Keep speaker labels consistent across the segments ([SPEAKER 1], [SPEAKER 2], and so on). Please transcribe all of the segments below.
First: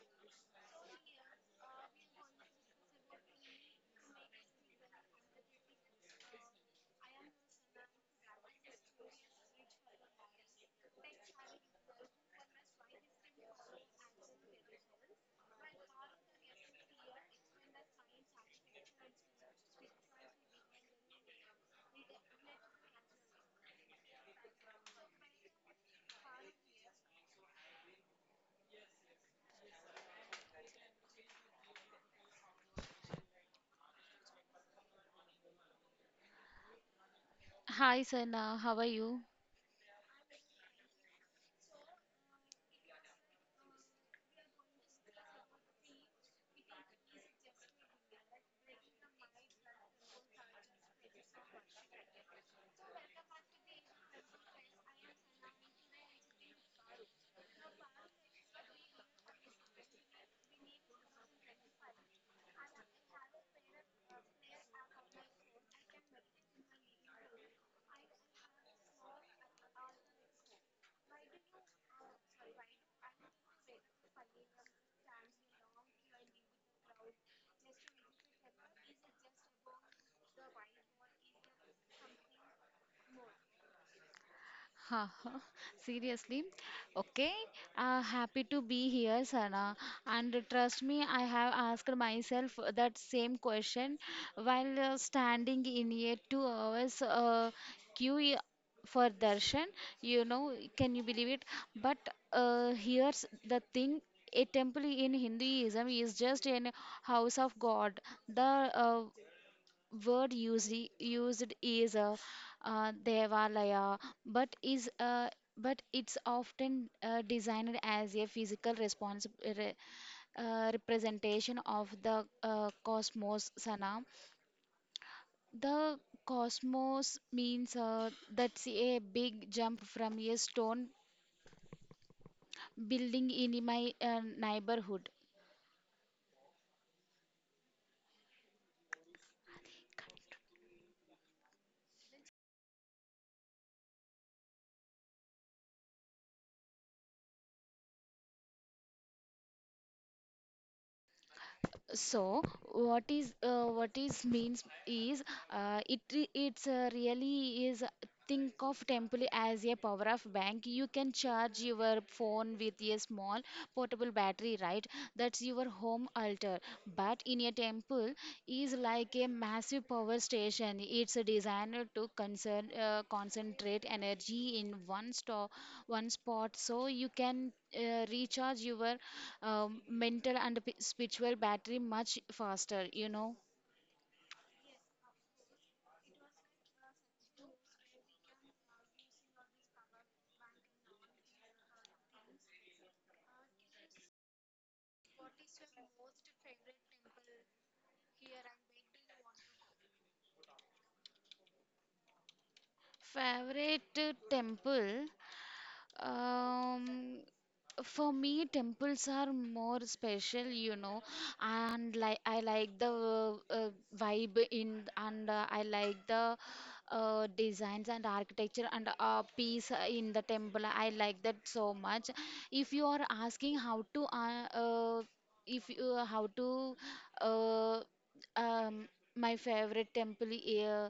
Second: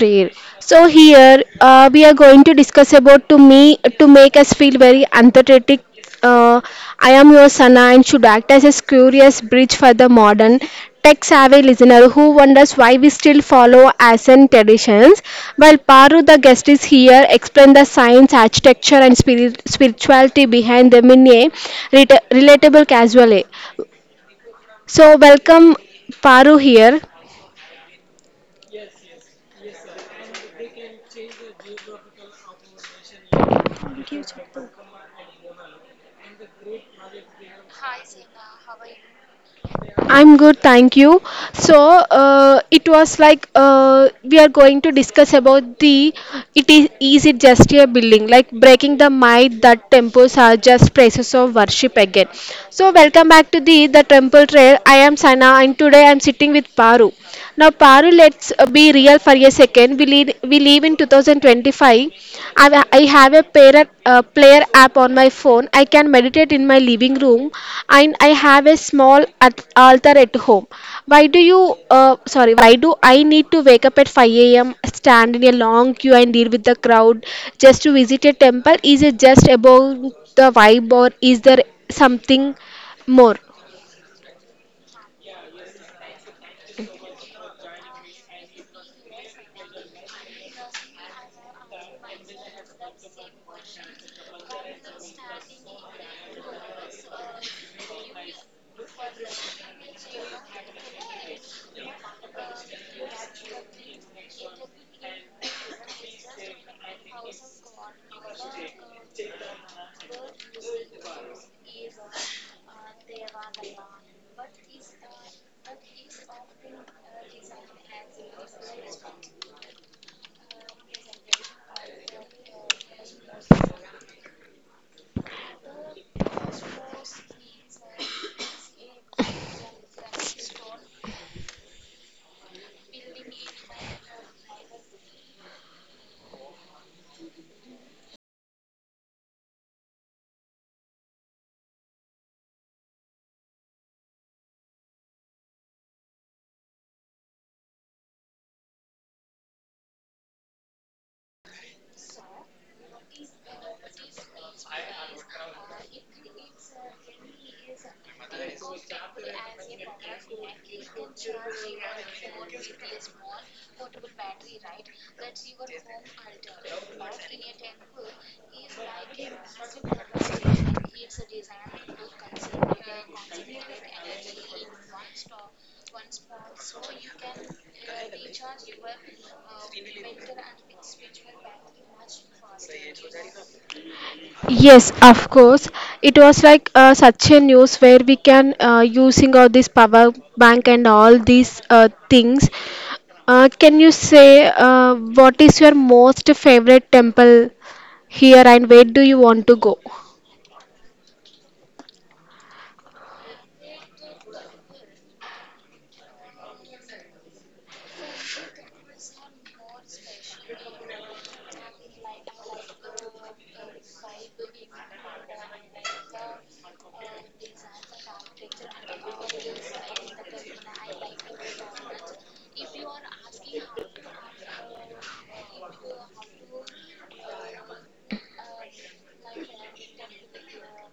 [SPEAKER 1] prayer. So here, we are going to discuss about to me to make us feel very empathetic. uh, I am your Sana and should act as a curious bridge for the modern tech savvy listener who wonders why we still follow ancient traditions, while Paru the guest is here explain the science, architecture, and spirituality behind them in a relatable casual way. So, welcome Paru here. Thank you.
[SPEAKER 2] Hi, Sana. How are you?
[SPEAKER 1] I'm good, thank you. So, it was like we are going to discuss about the, it is it just a building, like breaking the myth that temples are just places of worship again. So, welcome back to the temple trail. I am Sana, and today I'm sitting with Paru. Now, Paru, let's be real for a second. We live in 2025. I have a player, player app on my phone. I can meditate in my living room, and I have a small altar at home. Why do I need to wake up at 5 a.m., stand in a long queue, and deal with the crowd just to visit a temple? Is it just about the vibe, or is there something more?
[SPEAKER 2] Haha, Seriously? Okay. Happy to be here, Sana. And trust me, I have asked myself that same question while standing in a 2 hours queue for darshan. You know, can you believe it? But here's the thing. A temple in Hinduism is just an house of God. The word used is devalaya but is uh, but it's often designed as a physical re, representation of the cosmos, Sana. The cosmos means that's a big jump from a stone building in my neighborhood. So what is means is, it re- it's really is, think of temple as a power of bank. You can charge your phone with a small portable battery, right? That's your home altar. But in a temple is like a massive power station. It's designed to concern concentrate energy in one spot so you can recharge your mental and spiritual battery much faster, you know.
[SPEAKER 1] Yes, of course. It was like such a news where we can using all this power bank and all these things. Can you say what is your most favorite temple here and where do you want to go?
[SPEAKER 2] Favorite temple. Um, for me, temples are more special, you know, and like I like the vibe, and I like the designs and architecture and peace in the temple. I like that so much. If you are asking how to, if you how to, uh, um, my favorite temple,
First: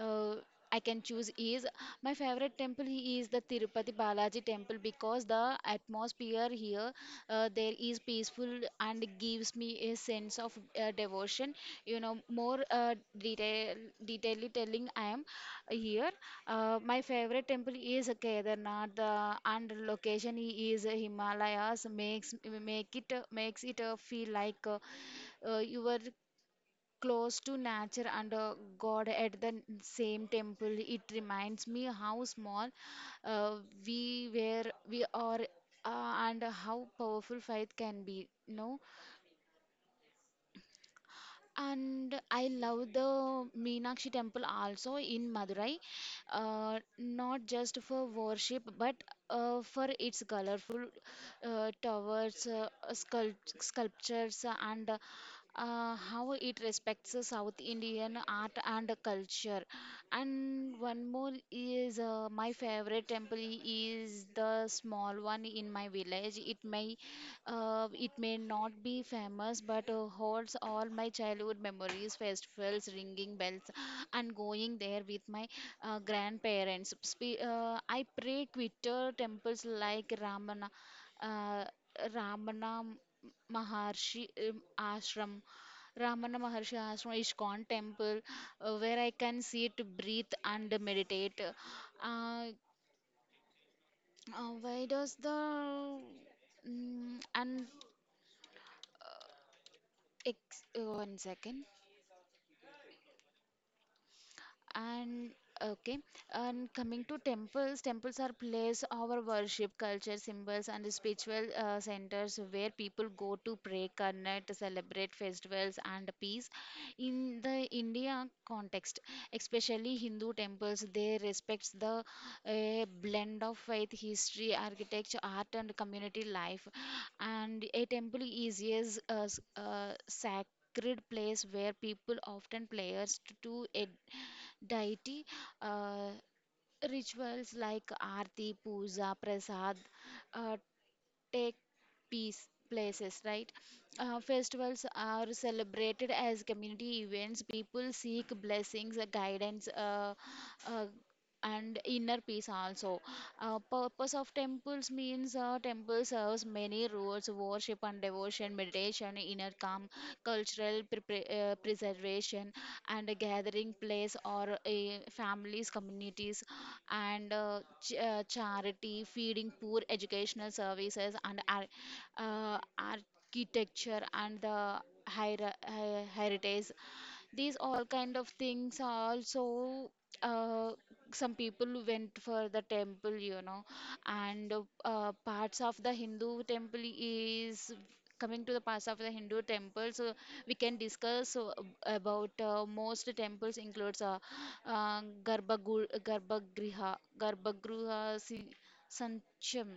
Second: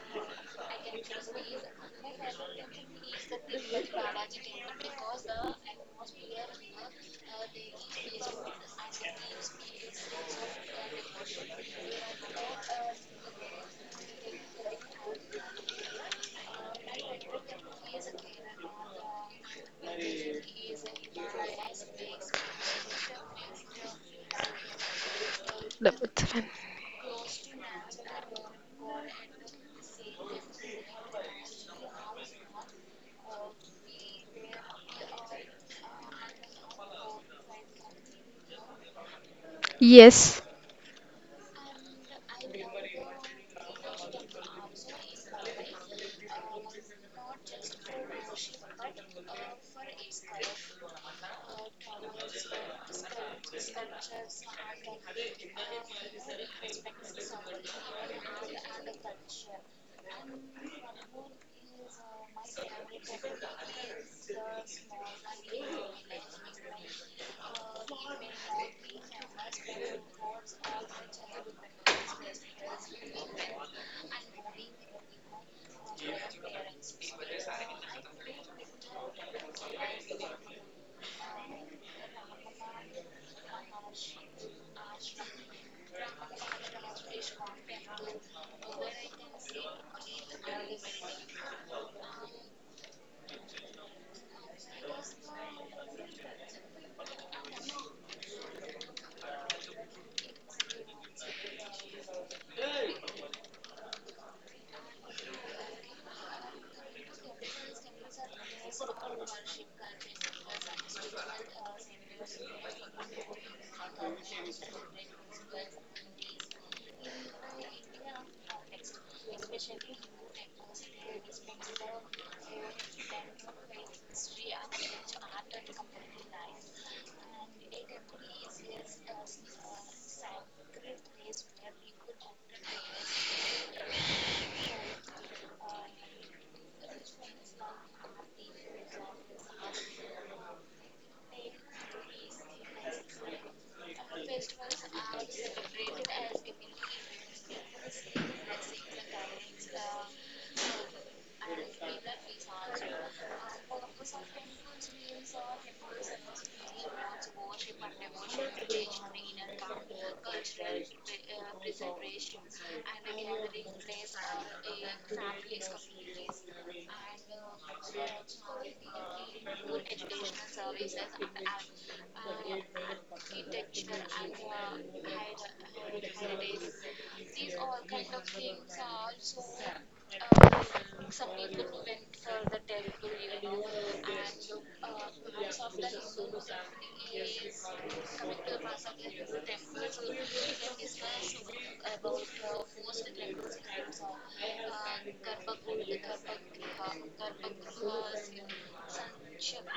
[SPEAKER 2] uh, I can choose is My favorite temple is the Tirupati Balaji temple, because the atmosphere here there is peaceful and gives me a sense of devotion. You know, more detail. Detailly telling I am here. My favorite temple is Kedarnath, and location is Himalayas makes makes it feel like you are close to nature and God at the same temple. It reminds me how small uh, we are, and how powerful faith can be. No,
[SPEAKER 1] Yes.
[SPEAKER 2] and I love the Meenakshi temple also in Madurai, not just for worship but for its colorful towers, sculptures, and how it respects the South Indian art and culture. And one more is my favorite temple is the small one in my village. It may not be famous, but holds all my childhood memories, festivals, ringing bells, and going there with my grandparents. I pray quitter temples like Ramana, uh, Ramana Maharshi, Ashram. Ramana Maharshi Ashram, ISKCON temple, where I can sit, breathe, and meditate. Uh, why does the Mm, and Ex- oh, One second. And okay, and Coming to temples, temples are place our worship, culture, symbols, and the spiritual centers where people go to pray, connect, celebrate festivals, and peace. In the India context, especially Hindu temples, they respects the blend of faith, history, architecture, art, and community life. And a temple is a sacred place where people often prayers to a deity, uh, rituals like aarti, puja, prasad, uh, take peace places, right? Uh, festivals are celebrated as community events, people seek blessings, guidance, uh, and inner peace also. Uh, purpose of temples means temple serves many roles: worship and devotion, meditation, inner calm, preservation, and a gathering place or families, communities, and charity, feeding poor, educational services, and architecture and the heritage. These all kind of things are also uh, some people went for the temple, you know. And parts of the Hindu temple is coming to the parts of the Hindu temple. So we can discuss about most temples includes Garbhagriha, Sancham,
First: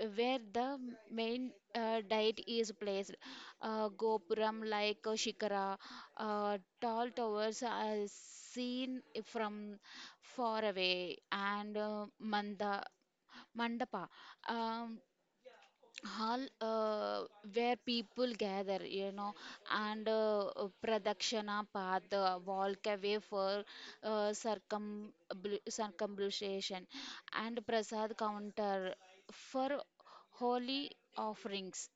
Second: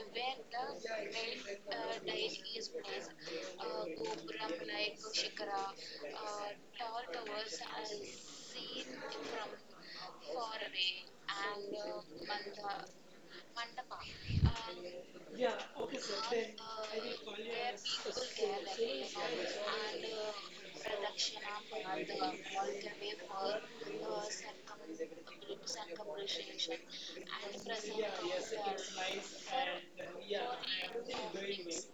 [SPEAKER 2] where the main diet is placed. Gopuram, like Shikara, tall towers are seen from far away, and Mandapa. Um, Hall where people gather, you know, and Pradakshana path, walk away for uh, circum circumambulation, and Prasad counter for holy offerings.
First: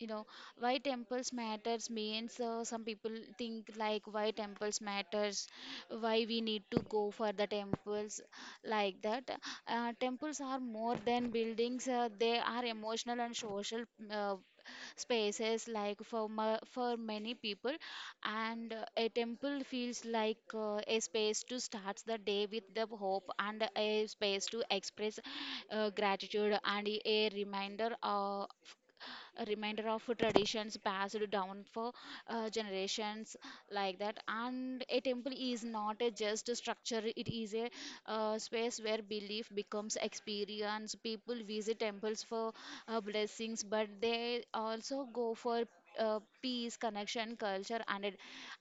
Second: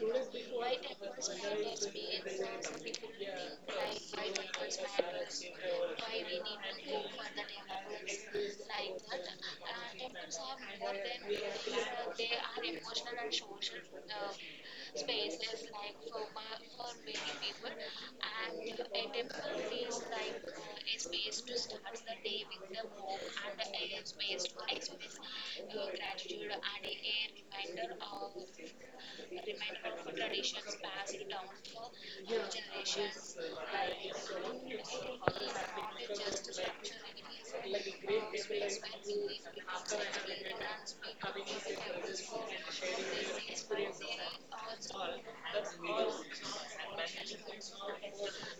[SPEAKER 2] You know, why temples matters means some people think like why temples matters, why we need to go for the temples, like that. Uh, temples are more than buildings, they are emotional and social uh, spaces like for for many people. And a temple feels like a space to start the day with the hope, and a space to express gratitude, and a reminder of traditions passed down for generations, like that. And a temple is not a just a structure, it is a space where belief becomes experience. People visit temples for blessings, but they also go for peace, connection, culture, and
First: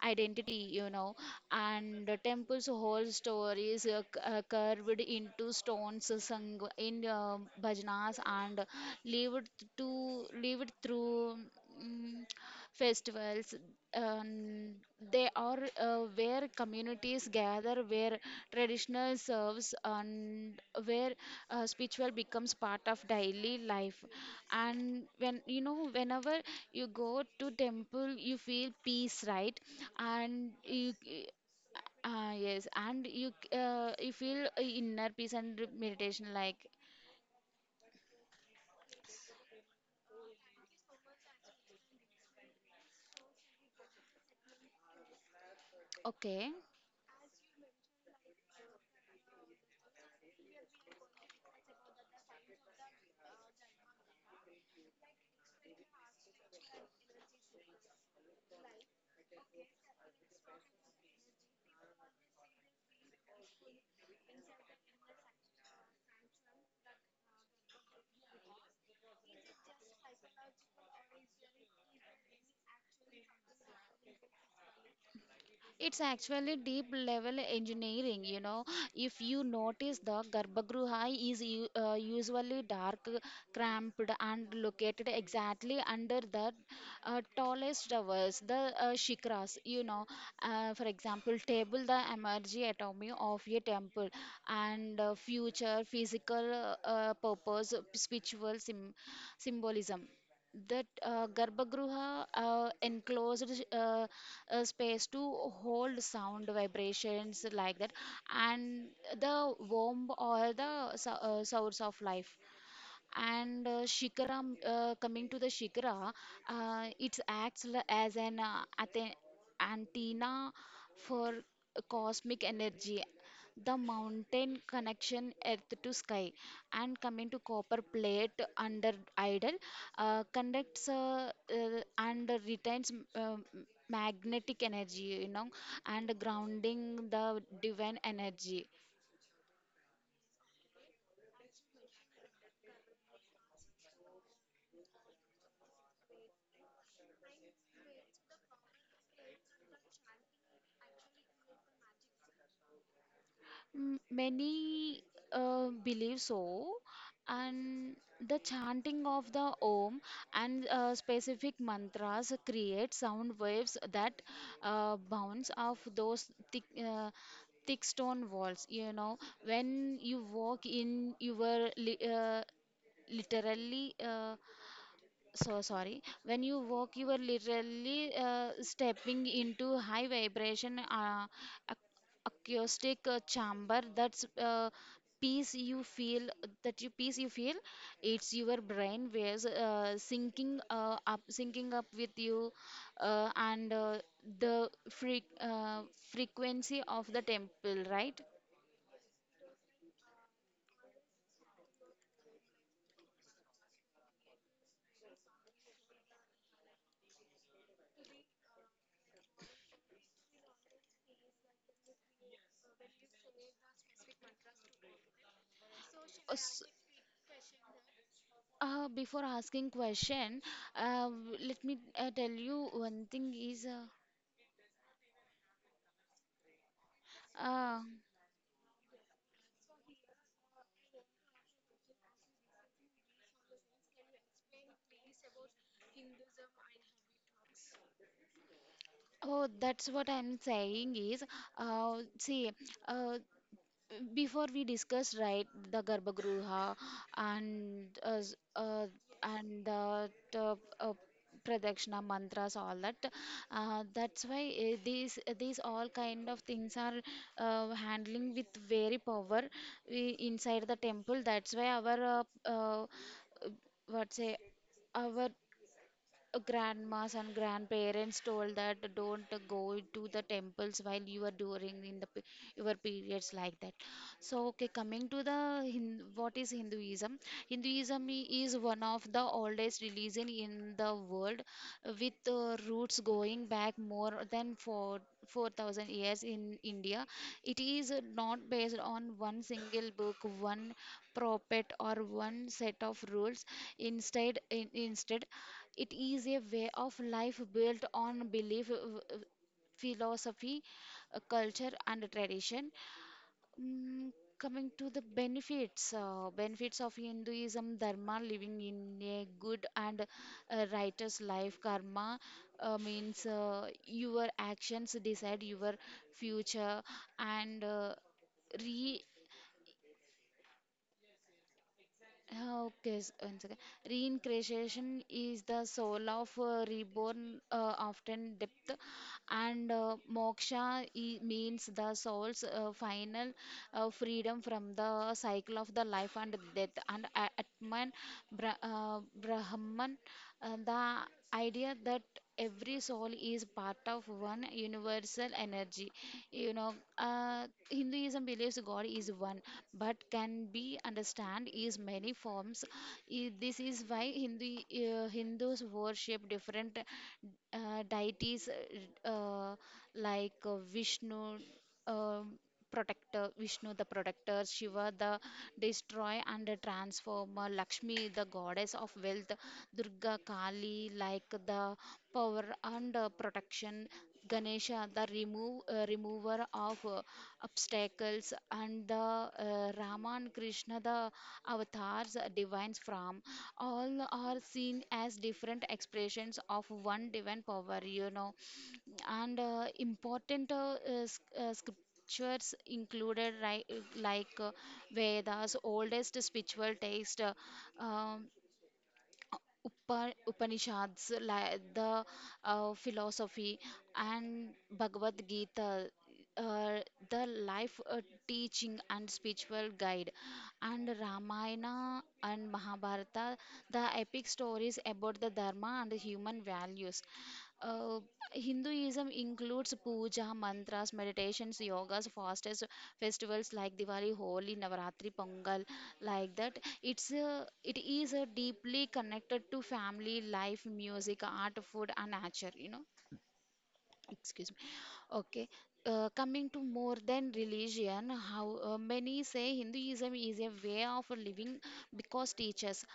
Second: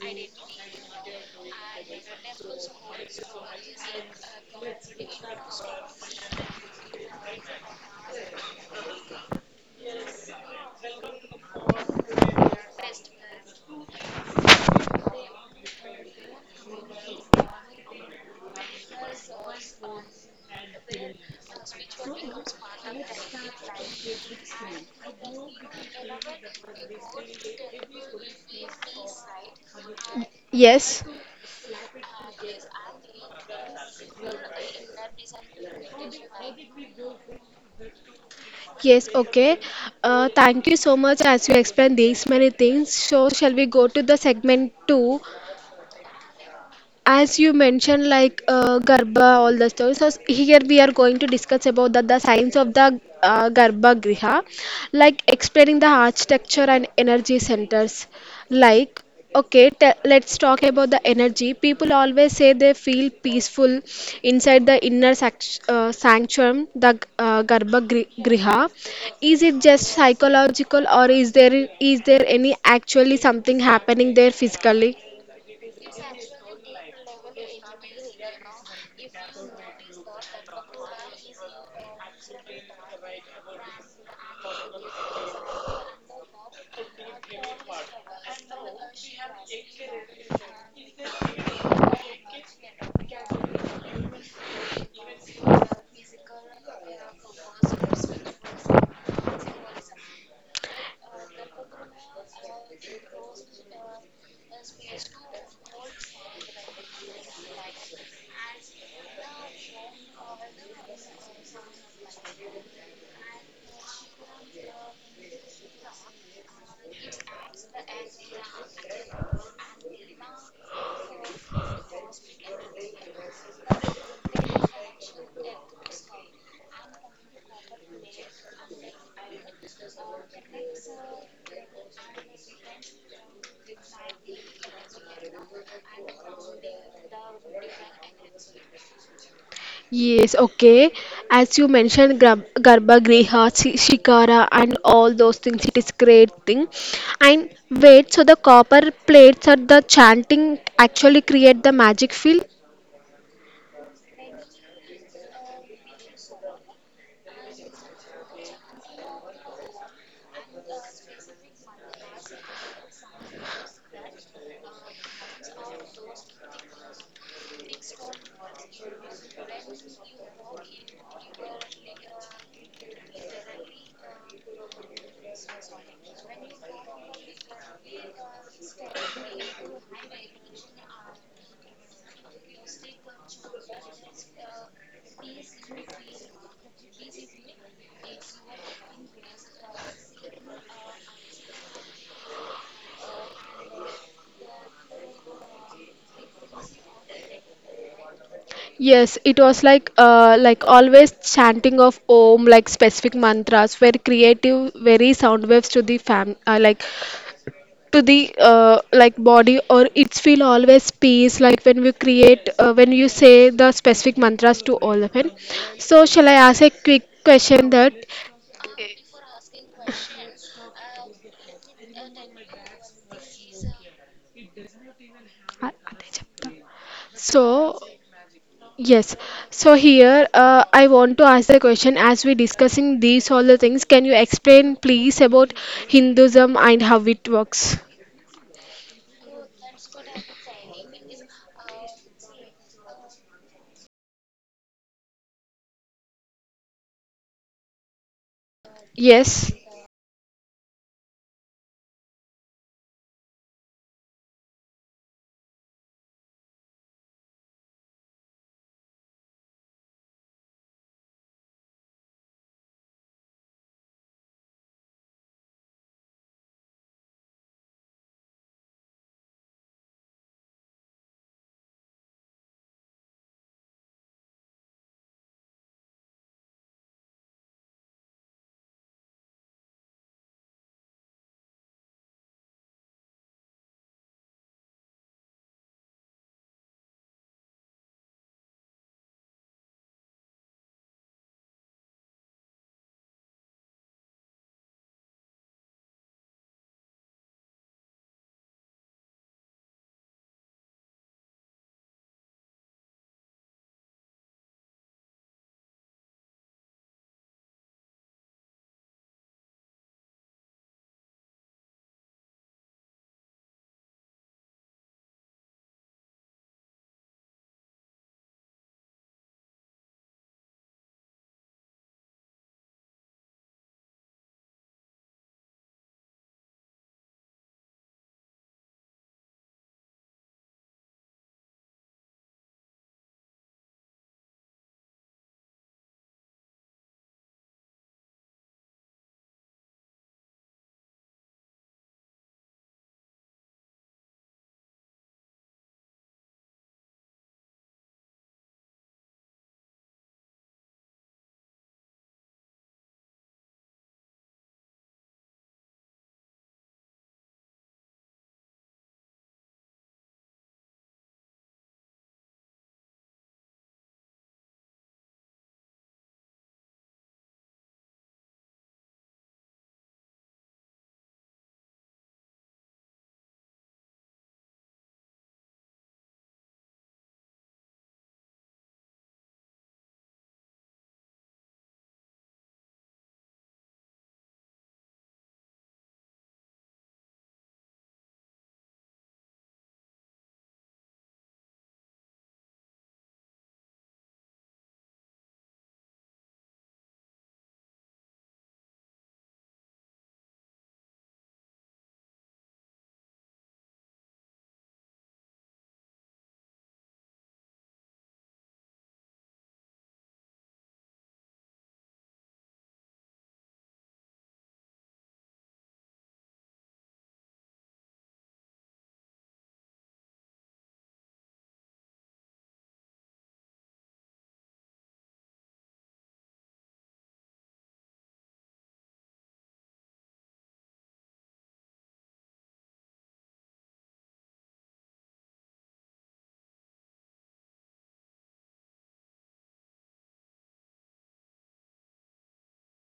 [SPEAKER 2] identity, you know. And the temple's whole story is carved into stones, sung in bhajanas, and Leave it leave it through mm, festivals. um, they are where communities gather, where traditional serves, and where spiritual becomes part of daily life. And when, you know, whenever you go to temple you feel peace, right? And you
[SPEAKER 1] Yes.
[SPEAKER 2] yes, and you you feel inner peace and meditation, like,
[SPEAKER 1] Yes, okay. Thank you so much as you explained these many things. So, shall we go to the segment two?
[SPEAKER 2] okay.
[SPEAKER 1] As you mentioned, like garba all the stories, so here we are going to discuss about the science of the garba griha, like explaining the architecture and energy centers, like, okay, let's talk about the energy. People always say they feel peaceful inside the inner sanctuary, the garba griha. Is it just psychological, or is there any actually something happening there physically?
[SPEAKER 2] It's actually deep level engineering, you know. If you notice, the Garbhagruha is usually dark, cramped, and located exactly under the tallest towers, the shikras, you know. For example, table the energy atomy of a temple and future physical purpose, spiritual symbolism, that Garbhagriha enclosed uh, space to hold sound vibrations, like that. And the womb or the source of life. And shikara coming to the shikara, it acts as an antenna for cosmic energy, the mountain connection earth to sky. And coming to copper plate under idol, conducts and retains magnetic energy, you know, and grounding the divine energy.
[SPEAKER 1] Yes, okay. As you mentioned, Garba Griha, Shikara, and all those things, it is great thing. And wait, so the copper plates or the chanting actually create the magic feel?
[SPEAKER 2] Many believe so, and the chanting of the Om and specific mantras create sound waves that bounce off those thick, uh, thick stone walls. You know, when you walk in your li literally so sorry when you walk you are literally stepping into high vibration acoustic chamber. That's peace you feel peace you feel. It's your brain waves syncing up with you uh, and uh, the fre- uh, frequency of the temple, right?
[SPEAKER 1] Yes, it was like always chanting of Om, like specific mantras were creative, very sound waves to the fam like to the like body, or it's feel always peace, like when we create when you say the specific mantras to all of them. So
[SPEAKER 2] Uh,
[SPEAKER 1] shall I ask
[SPEAKER 2] s-
[SPEAKER 1] a quick question that,
[SPEAKER 2] Before asking question, let me tell you one thing is,
[SPEAKER 1] అదే చెప్తా. So,
[SPEAKER 2] uh,
[SPEAKER 1] yes, so here I want to ask the question, as we discussing these all the things, can you explain please about Hinduism and how it works?
[SPEAKER 2] oh, that's what I'm saying is, see, uh, before we discuss, right, the garbhagriha and
[SPEAKER 1] Yes.
[SPEAKER 2] and the pradakshina mantras, all that. Uh, that's why these all kind of things are handling with very power inside the temple. That's why our uh, what say, our grandmas and grandparents told that don't go to the temples while you are during in the your periods, like that. So okay, coming to the what is hinduism. Hinduism is one of the oldest religion in the world, with roots going back more than 4 4000 years in india. It is not based on one single book, one prophet, or one set of rules. Instead, it is a way of life built on belief, philosophy, culture, and tradition. Mm, Coming to the benefits, benefits of Hinduism: dharma, living in a good and righteous life; karma means your actions decide your future; and re okay, one second. Reincarnation is the soul of reborn, often depth, and moksha means the soul's final freedom from the cycle of the life and death. Atman, Brahman, the idea that every soul is part of one universal energy. You know, Hinduism believes God is one, but can be understand is many forms. This is why Hindus worship different deities, uh, like Vishnu. Um, Vishnu the protector, Shiva the destroyer and the transformer, Lakshmi the goddess of wealth, Durga Kali like the power and protection, Ganesha the remover of obstacles, and the Rama and Krishna the avatars, divines from. All are seen as different expressions of one divine power. You know, and important scriptures included, right, like vedas, oldest spiritual text, um, upanishads, like the philosophy, and bhagavad gita, uh, the life teaching and spiritual guide, and ramayana and mahabharata, the epic stories about the dharma and human values. Uh, Hinduism includes puja, mantras, meditations, yogas, fasts, festivals like Diwali, Holi, Navaratri, Pongal, like that. It is deeply connected to family life, music, art, food, and nature. Excuse me. Okay. Coming to more than religion, how many say Hinduism is a way of living because teaches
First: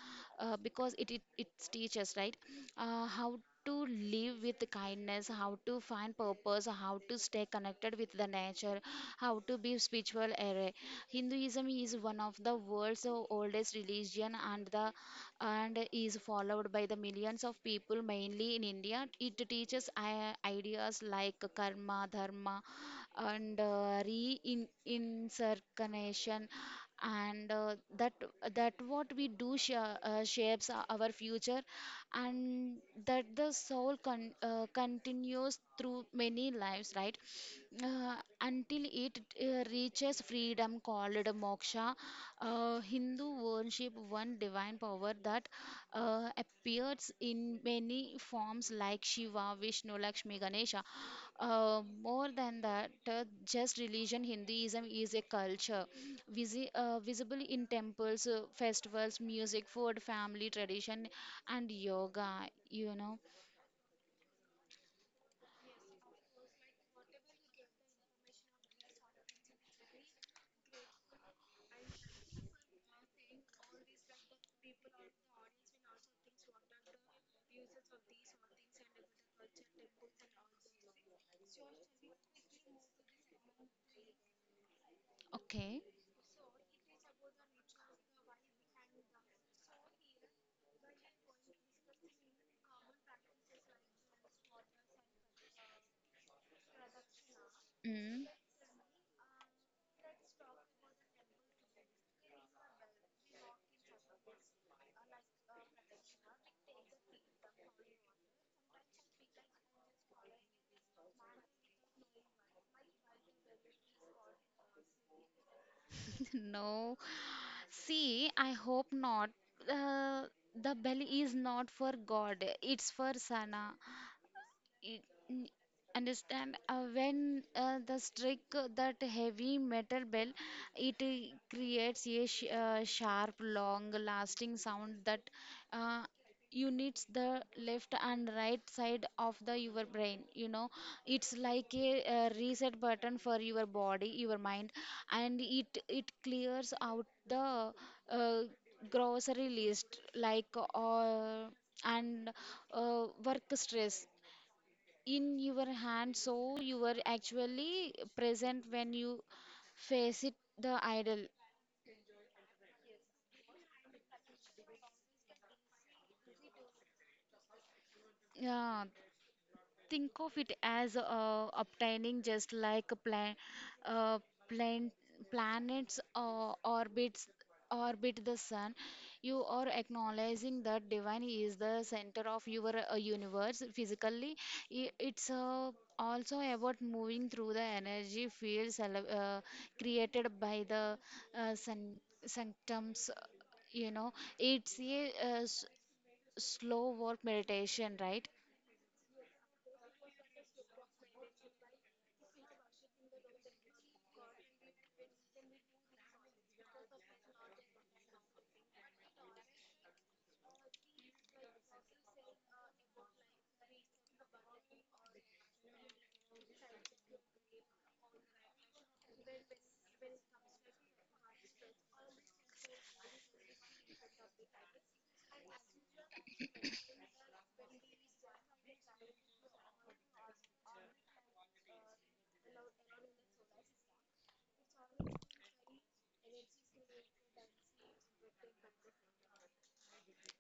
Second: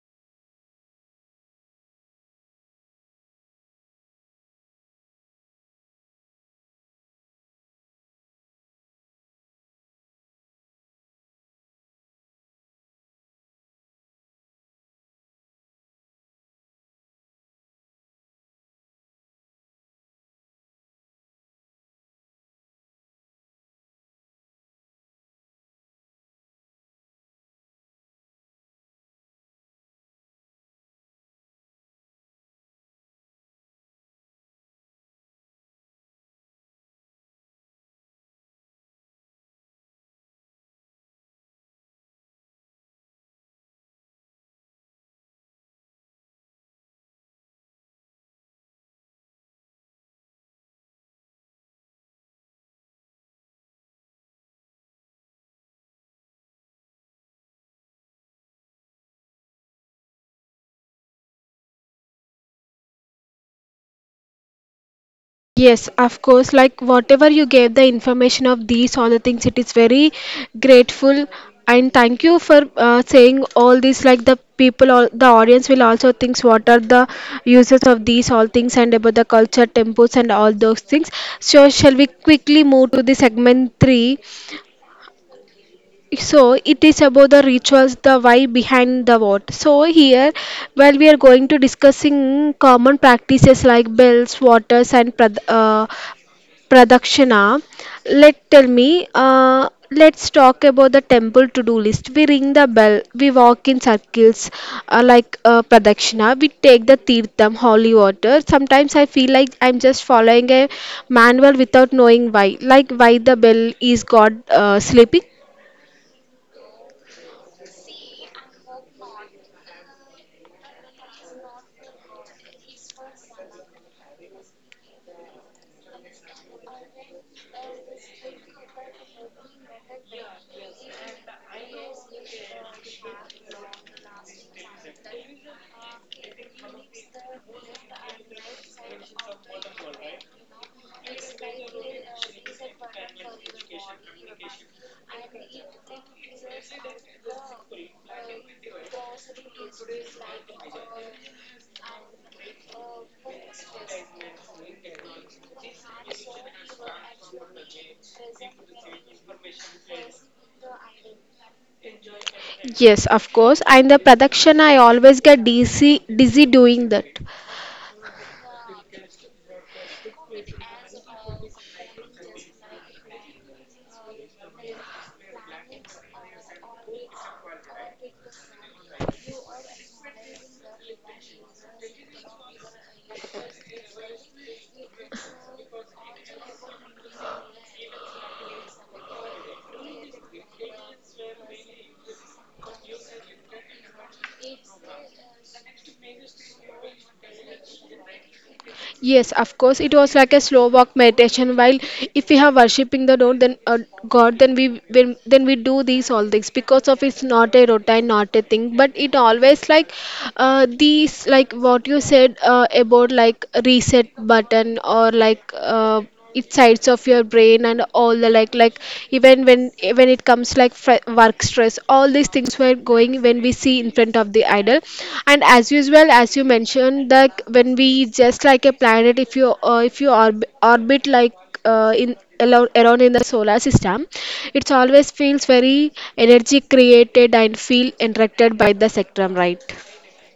[SPEAKER 2] because it teaches, right? How to live with kindness, how to find purpose, how to stay connected with the nature, how to be spiritual array. Hinduism is one of the world's oldest religion and the and is followed by the millions of people, mainly in India. It teaches ideas like karma, dharma, and reincarnation, and that what we do shapes our future, and that the soul continues through many lives, right? Uh, until it reaches freedom called moksha. Hindu worship one divine power that appears in many forms like Shiva, Vishnu, Lakshmi, Ganesha. More than that, just religion, Hinduism is a culture visible in temples, festivals, music, food, family, tradition, and yoga, you know.
[SPEAKER 1] Yes, of course. Like whatever you gave the information of these all the things, it is very grateful, and thank you for saying all this. Like the people, all the audience will also thinks what are the uses of these all things and about the culture, temples, and all those things. So shall we quickly move to the segment three?
[SPEAKER 2] Okay.
[SPEAKER 1] So it is about the rituals, the why behind the what. So here, while we are going to discussing common practices like bells, waters, and Pradakshina,
[SPEAKER 2] Mm.
[SPEAKER 1] let tell me, let's talk about the temple to-do list. We ring the bell, we walk in circles like Pradakshina, we take the Tirtham, holy water. Sometimes I feel like I'm just following a manual without knowing why, like why the bell is God sleeping.
[SPEAKER 2] No, see, I hope not. Uh, the belly is not for God, it's for Sana it, n- understand when the strike that heavy metal bell, it creates a sh sharp long lasting sound that uh, units the left and right side of the your brain, you know. It's like a, reset button for your body, your mind, and it clears out the uh, grocery list, like uh, and work stress in your hand, so you are actually present when you face it, the idol.
[SPEAKER 1] Yes, of course. And the Pradakshina, I always get dizzy doing that.
[SPEAKER 2] Yeah. Think of it as obtaining just like a uh, plan, planets orbit the sun. You are acknowledging that divine is the center of your universe physically. It's also about moving through the energy fields created by the sun sanctums. You know, it's a uh, s- slow work meditation, right?
[SPEAKER 1] Yes, of course. It was like a slow walk meditation. While if we are worshiping the Lord, then God, then we when, then we do these all things, because of it's not a routine, not a thing. But it always like these like what you said about like reset button or like it sides of your brain, and all the like even when it comes like work stress, all these things were going when we see in front of the idol. And as usual, as you mentioned, that when we just like a planet, if you orbit like in around in the solar system, it always feels very energy created and feel interacted by the spectrum, right?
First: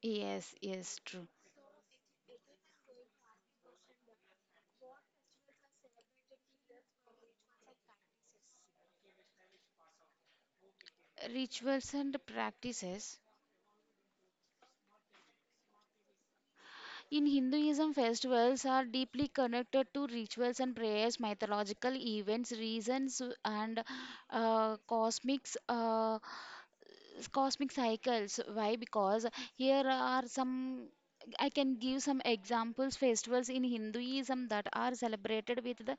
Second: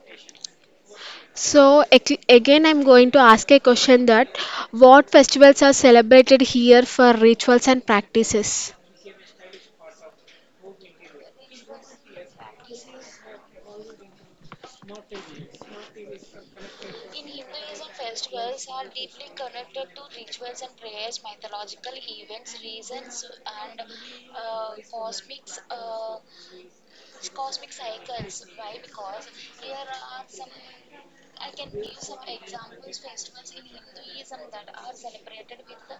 [SPEAKER 2] Yes, yes, true.
[SPEAKER 1] So again, I'm going to ask a question that, what festivals are celebrated here for rituals and practices?
[SPEAKER 2] Rituals and practices. In Hinduism, festivals are deeply connected to rituals and prayers, mythological events, reasons, and cosmics. Cosmic cycles. Why? Because here are some. I can give some examples festivals in Hinduism that are celebrated with the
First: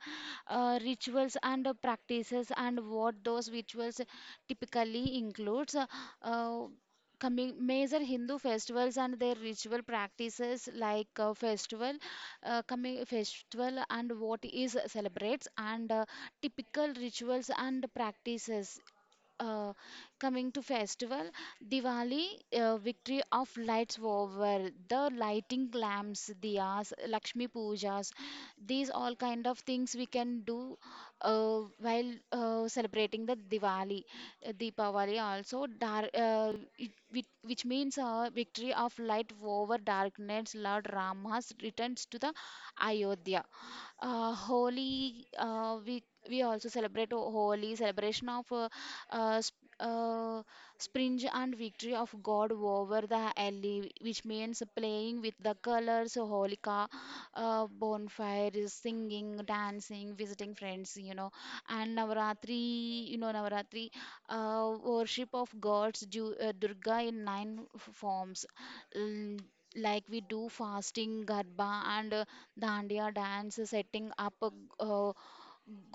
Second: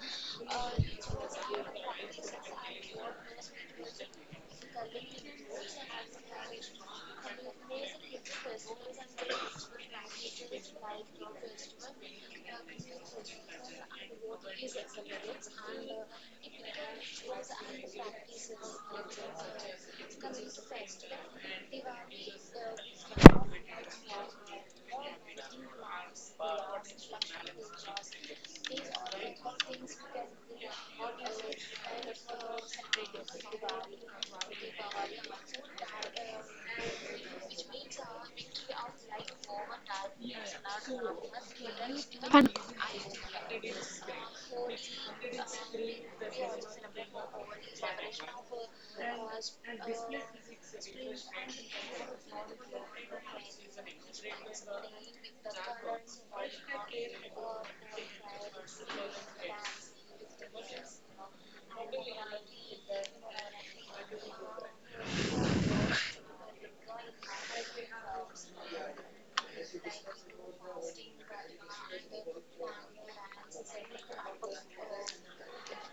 [SPEAKER 2] rituals and practices, and what those rituals typically includes. uh, Coming major Hindu festivals and their ritual practices like festival, coming festival, and what is celebrates, and typical rituals and practices. uh, Coming to festival, Diwali, victory of lights over the lighting lamps, diyas, Lakshmi pujas, these all kind of things we can do uh, while celebrating the Diwali. Deepavali also, which means victory of light over darkness. Lord Rama returns to the Ayodhya. Holi, we also celebrate Holi, celebration of sp springe and victory of God over the alley, which means playing with the colors, Holika, bonfire, singing, dancing, visiting friends, you know. And Navaratri, you know, Navaratri, worship of gods, Ju Durga in nine forms, l- like we do fasting, garba, and dandiya dance, setting up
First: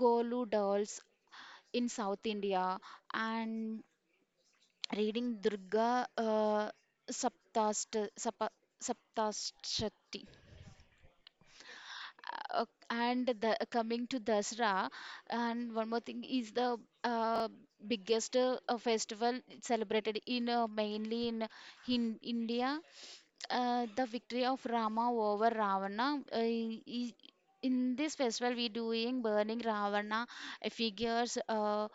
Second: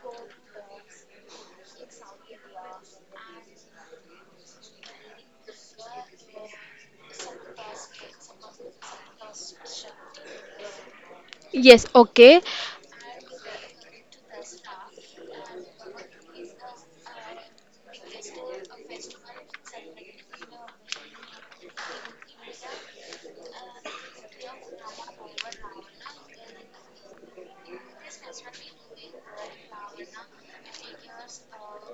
[SPEAKER 2] golu dolls in South India, and reading Durga saptast sapa, Saptashati.
[SPEAKER 1] Yes, okay.
[SPEAKER 2] And the coming to Dasra, and one more thing is the uh, biggest festival celebrated in mainly in India, the victory of Rama over Ravana. I- in this festival, we doing burning Ravana figures,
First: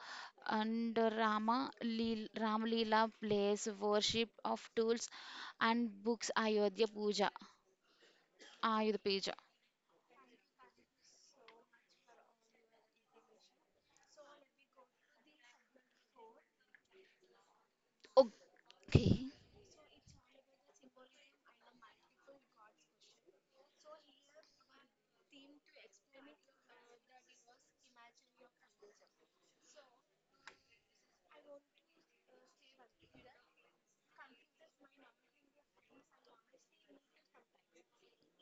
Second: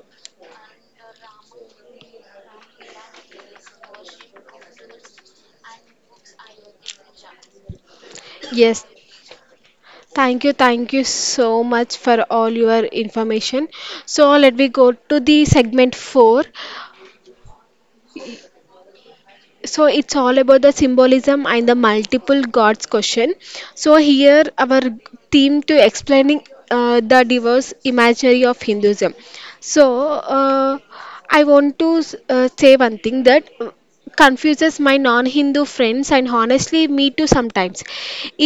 [SPEAKER 2] and Ram Leela plays, worship of tools and books, Ayodhya Puja.
[SPEAKER 1] Yes.
[SPEAKER 2] Ayodhya Puja.
[SPEAKER 1] Thank you so much for all your information. So let me go to the segment four.
[SPEAKER 2] Okay.
[SPEAKER 1] So it's all about the symbolism and the multiple gods question. So here our theme to explaining the diverse imaginary of Hinduism. So uh, I want to say one thing that confuses my non-Hindu friends, and honestly me too sometimes,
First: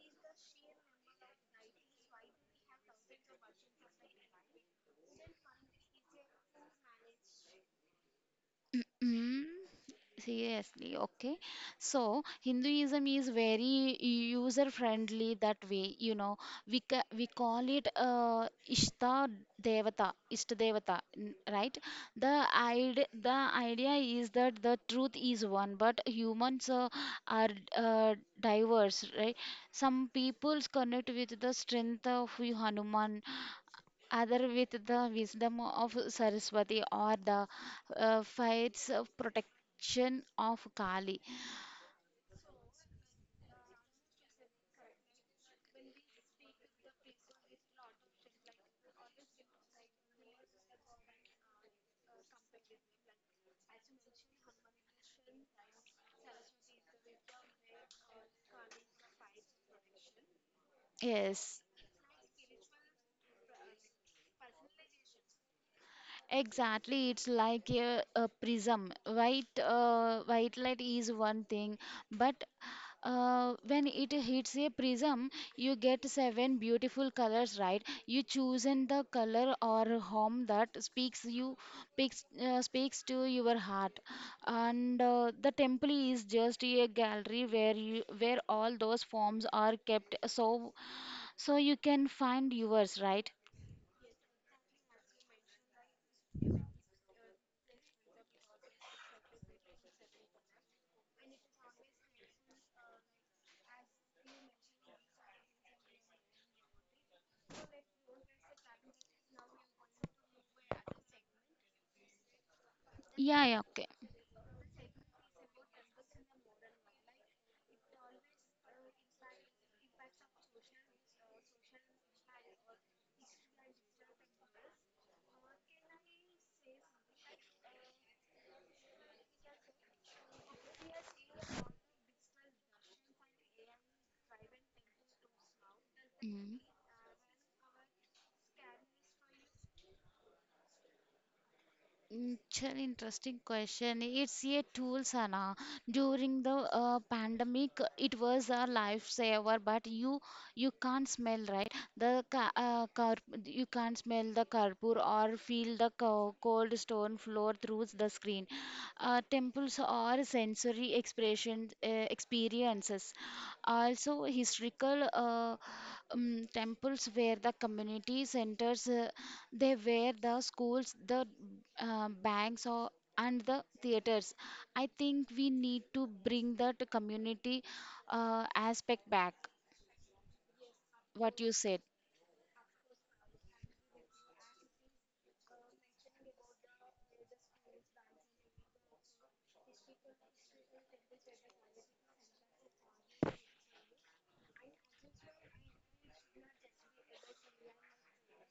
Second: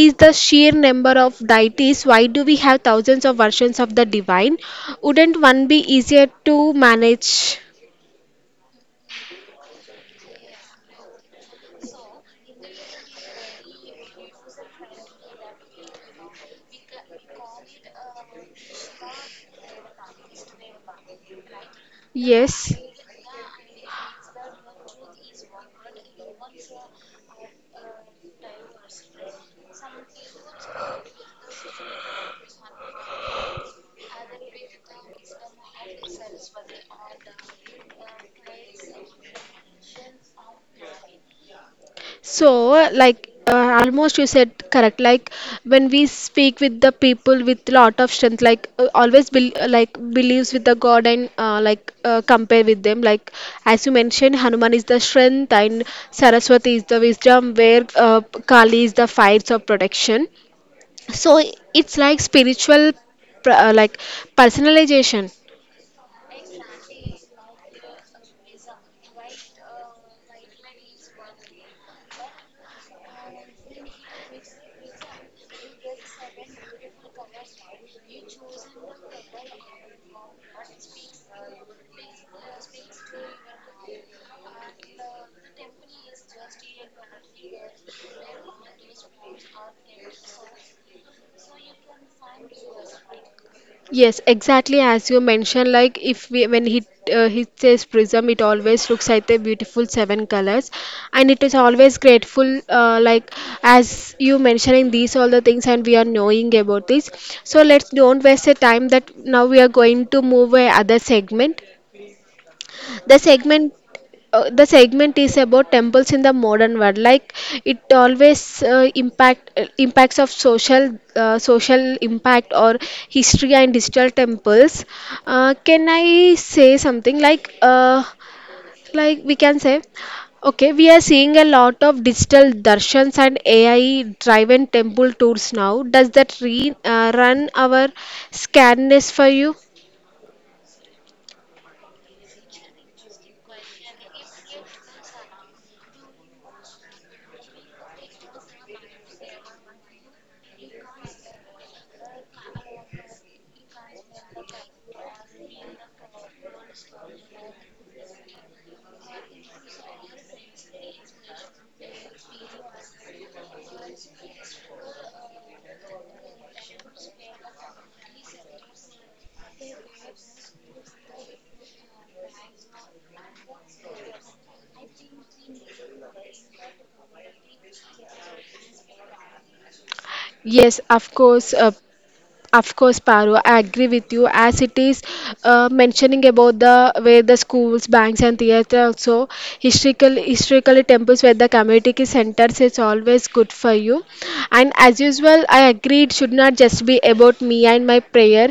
[SPEAKER 1] is the sheer number of deities. Why do we have thousands of versions of the divine? Wouldn't one be easier to manage?
[SPEAKER 2] Mm. Seriously, okay. So Hinduism is very user friendly that way. You know, we call it Ishta Ishta Devata, right? The
[SPEAKER 1] Yes.
[SPEAKER 2] id the idea is that the truth is one, but humans are diverse, right? Some peoples connect with the strength of Hanuman, other with the wisdom of Saraswati or the faith's protection of Kali.
[SPEAKER 1] So, like almost you said correct. Like when we speak with the people with lot of strength, like always bel like believes with the God, and like compare with them. Like as you mentioned, Hanuman is the strength and Saraswati is the wisdom, where Kali is the fires of protection. So
[SPEAKER 2] Yes.
[SPEAKER 1] it's like spiritual, like personalization.
[SPEAKER 2] Exactly, it's like a prism. White light is one thing, but when it hits a prism, you get seven beautiful colors, right? You chosen the color or home that speaks to your heart, and the temple is just a gallery where where all those forms are kept, so so you can find yours, right?
[SPEAKER 1] Yes, exactly as you mentioned, like if we when he says prism, it always looks like the beautiful seven colors, and it is always grateful. Like as you mentioning these all the things, and we are knowing about this. So let's don't waste the time, that now we are going to move a other segment, the
[SPEAKER 2] Yeah, yeah,
[SPEAKER 1] segment,
[SPEAKER 2] okay.
[SPEAKER 1] the segment is about temples in the modern world. Like it always impacts of social social impact or history and digital temples. Can I say something like we can say, okay, we are seeing a lot of digital darshans and AI driven temple tours now. Does that
[SPEAKER 2] Mm.
[SPEAKER 1] run our scarenness for you?
[SPEAKER 2] Mm, Chal, interesting question. It's a tool, Sana. During the pandemic, it was a lifesaver, but you can't smell, right? The car you can't smell the carpur or feel the co cold stone floor through the screen. Temples are sensory expression experiences. Also, historical temples were the community centers. They were the schools, the banks, or, and the theaters. I think we need to bring that community aspect back,
[SPEAKER 1] Yes, of
[SPEAKER 2] what
[SPEAKER 1] course.
[SPEAKER 2] you
[SPEAKER 1] Uh,
[SPEAKER 2] said.
[SPEAKER 1] Of course, Paru, I agree with you. As it is mentioning about the where the schools, banks, and theatre also, historical historically temples where the community centers is always good for you. And as usual, I agree it should not just be about me and my prayer,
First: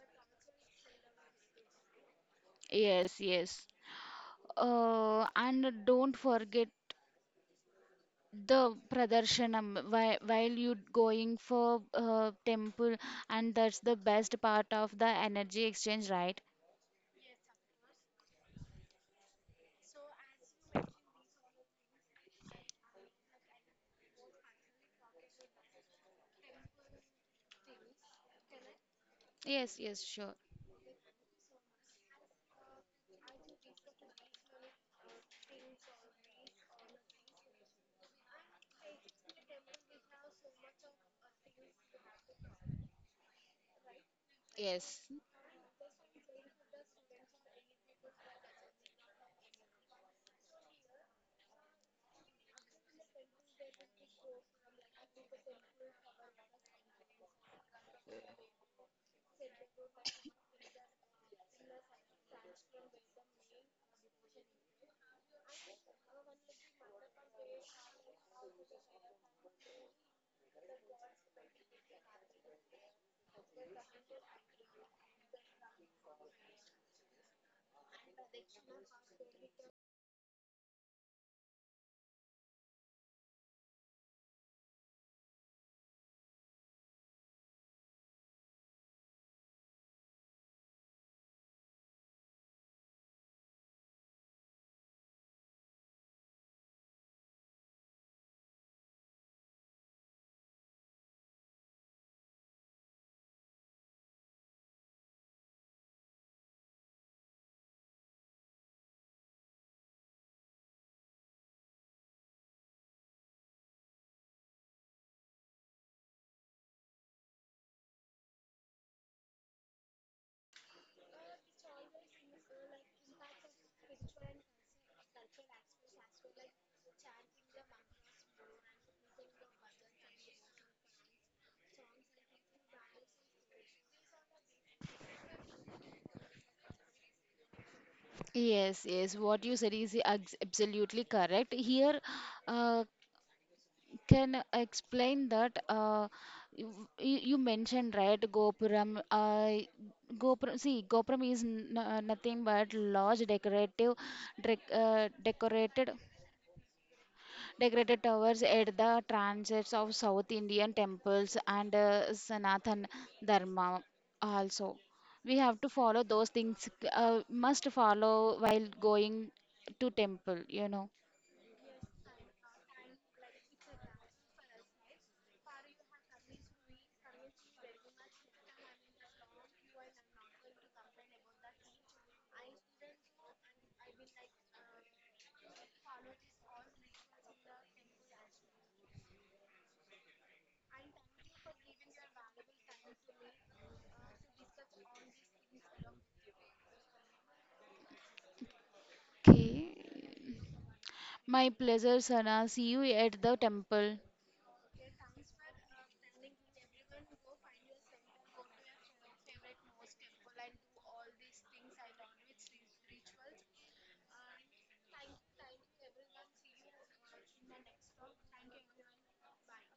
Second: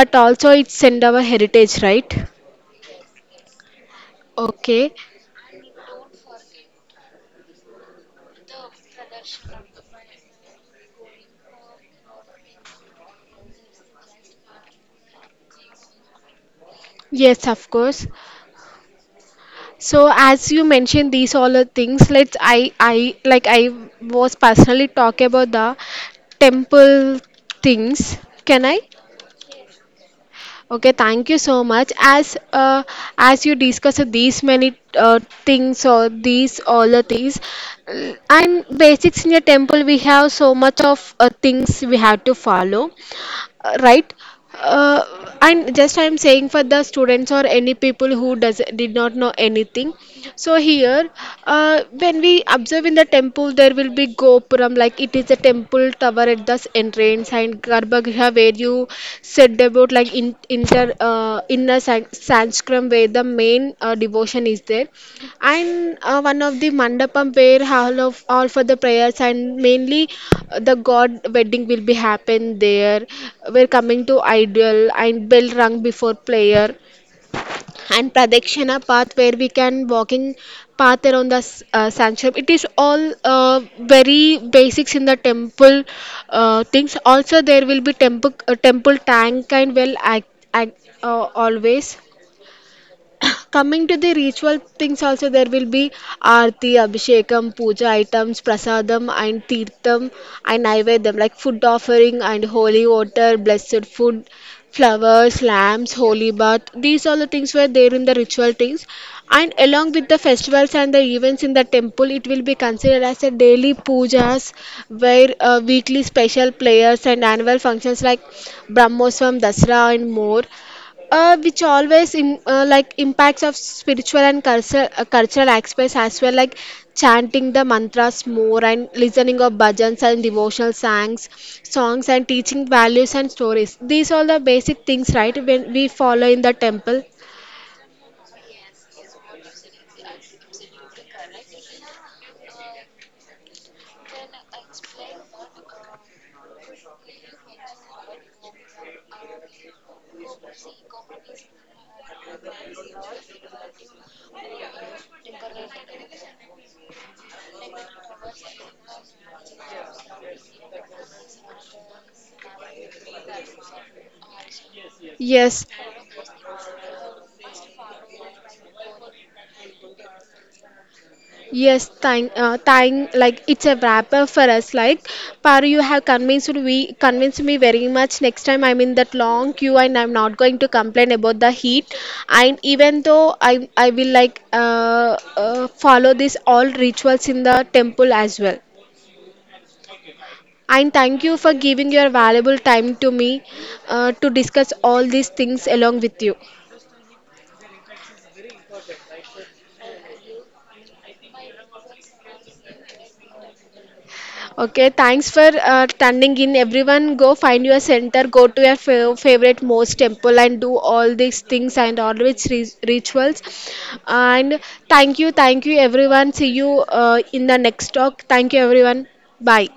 [SPEAKER 1] but also it's send our heritage, right?
[SPEAKER 2] Yes, yes.
[SPEAKER 1] Okay.
[SPEAKER 2] And don't forget the Pradarshanam while you going for temple, and that's the best part of the energy exchange, right?
[SPEAKER 1] Yes, of course. So as you mentioned these all the things, let's I like I was personally talk about the temple things. Can I?
[SPEAKER 2] Yes, yes, sure.
[SPEAKER 1] Okay, thank you so much. As you discussed these many things or these all the things, and basics in a temple, we have so much of things we have to follow, right?
[SPEAKER 2] Yes.
[SPEAKER 1] uh, and just I am saying for the students or any people who does did not know anything. So here when we observe in the temple, there will be gopuram, like it is a temple tower at the entrance, and garbhagriha, where you said about like in inter inner sanskram, where the main devotion is there, and one of the mandapam where all of all for the prayers, and mainly the god wedding will be happen there. We're coming to ideal and bell rung before prayer, and pradakshina path where we can walking path around the sanctuary. It is all uh, very basics in the temple things. Also there will be temple tank and well act, always. Coming to the ritual things, also there will be aarti, abhishekam, puja items, prasadam and tirtham and naivedyam, like food offering and holy water, blessed food, flowers, lamps, holy bath. These all the things were there in the ritual things. And along with the festivals and the events in the temple, it will be considered as a daily pujas, where weekly special prayers and annual functions like Brahmoswam, Dasra and more, which always like impacts of spiritual and cultural aspects as well, like chanting the mantras more and listening of bhajans and devotional songs and teaching values and stories. These are the basic things, right, when we follow in the temple.
[SPEAKER 2] Yes, yes, what you said is absolutely correct. Here, uh, can explain that you, you mentioned right, Gopuram. Gopuram, see, Gopuram is n nothing but large decorative, dec decorated. Decorated towers at the transits of South Indian temples and Sanatana Dharma also. We have
[SPEAKER 1] Yes.
[SPEAKER 2] to follow those things, must follow while going to temple, you know.
[SPEAKER 1] Thank. Like it's a wrap up for us. Like, Paru, you have convinced me very much. Next time I'm in that long queue, and I'm not going to complain about the heat. And even though I will like follow this all rituals in the temple as well. And thank you for giving your valuable time to me to discuss all these things along with you.
[SPEAKER 2] Okay. My pleasure, Sana. See you at the temple.
[SPEAKER 1] Okay, thanks for standing in. Everyone, go find your center, go to your favorite most temple, and do all these things and all these rituals. And thank you, everyone. See you in the next talk. Thank you, everyone. Bye.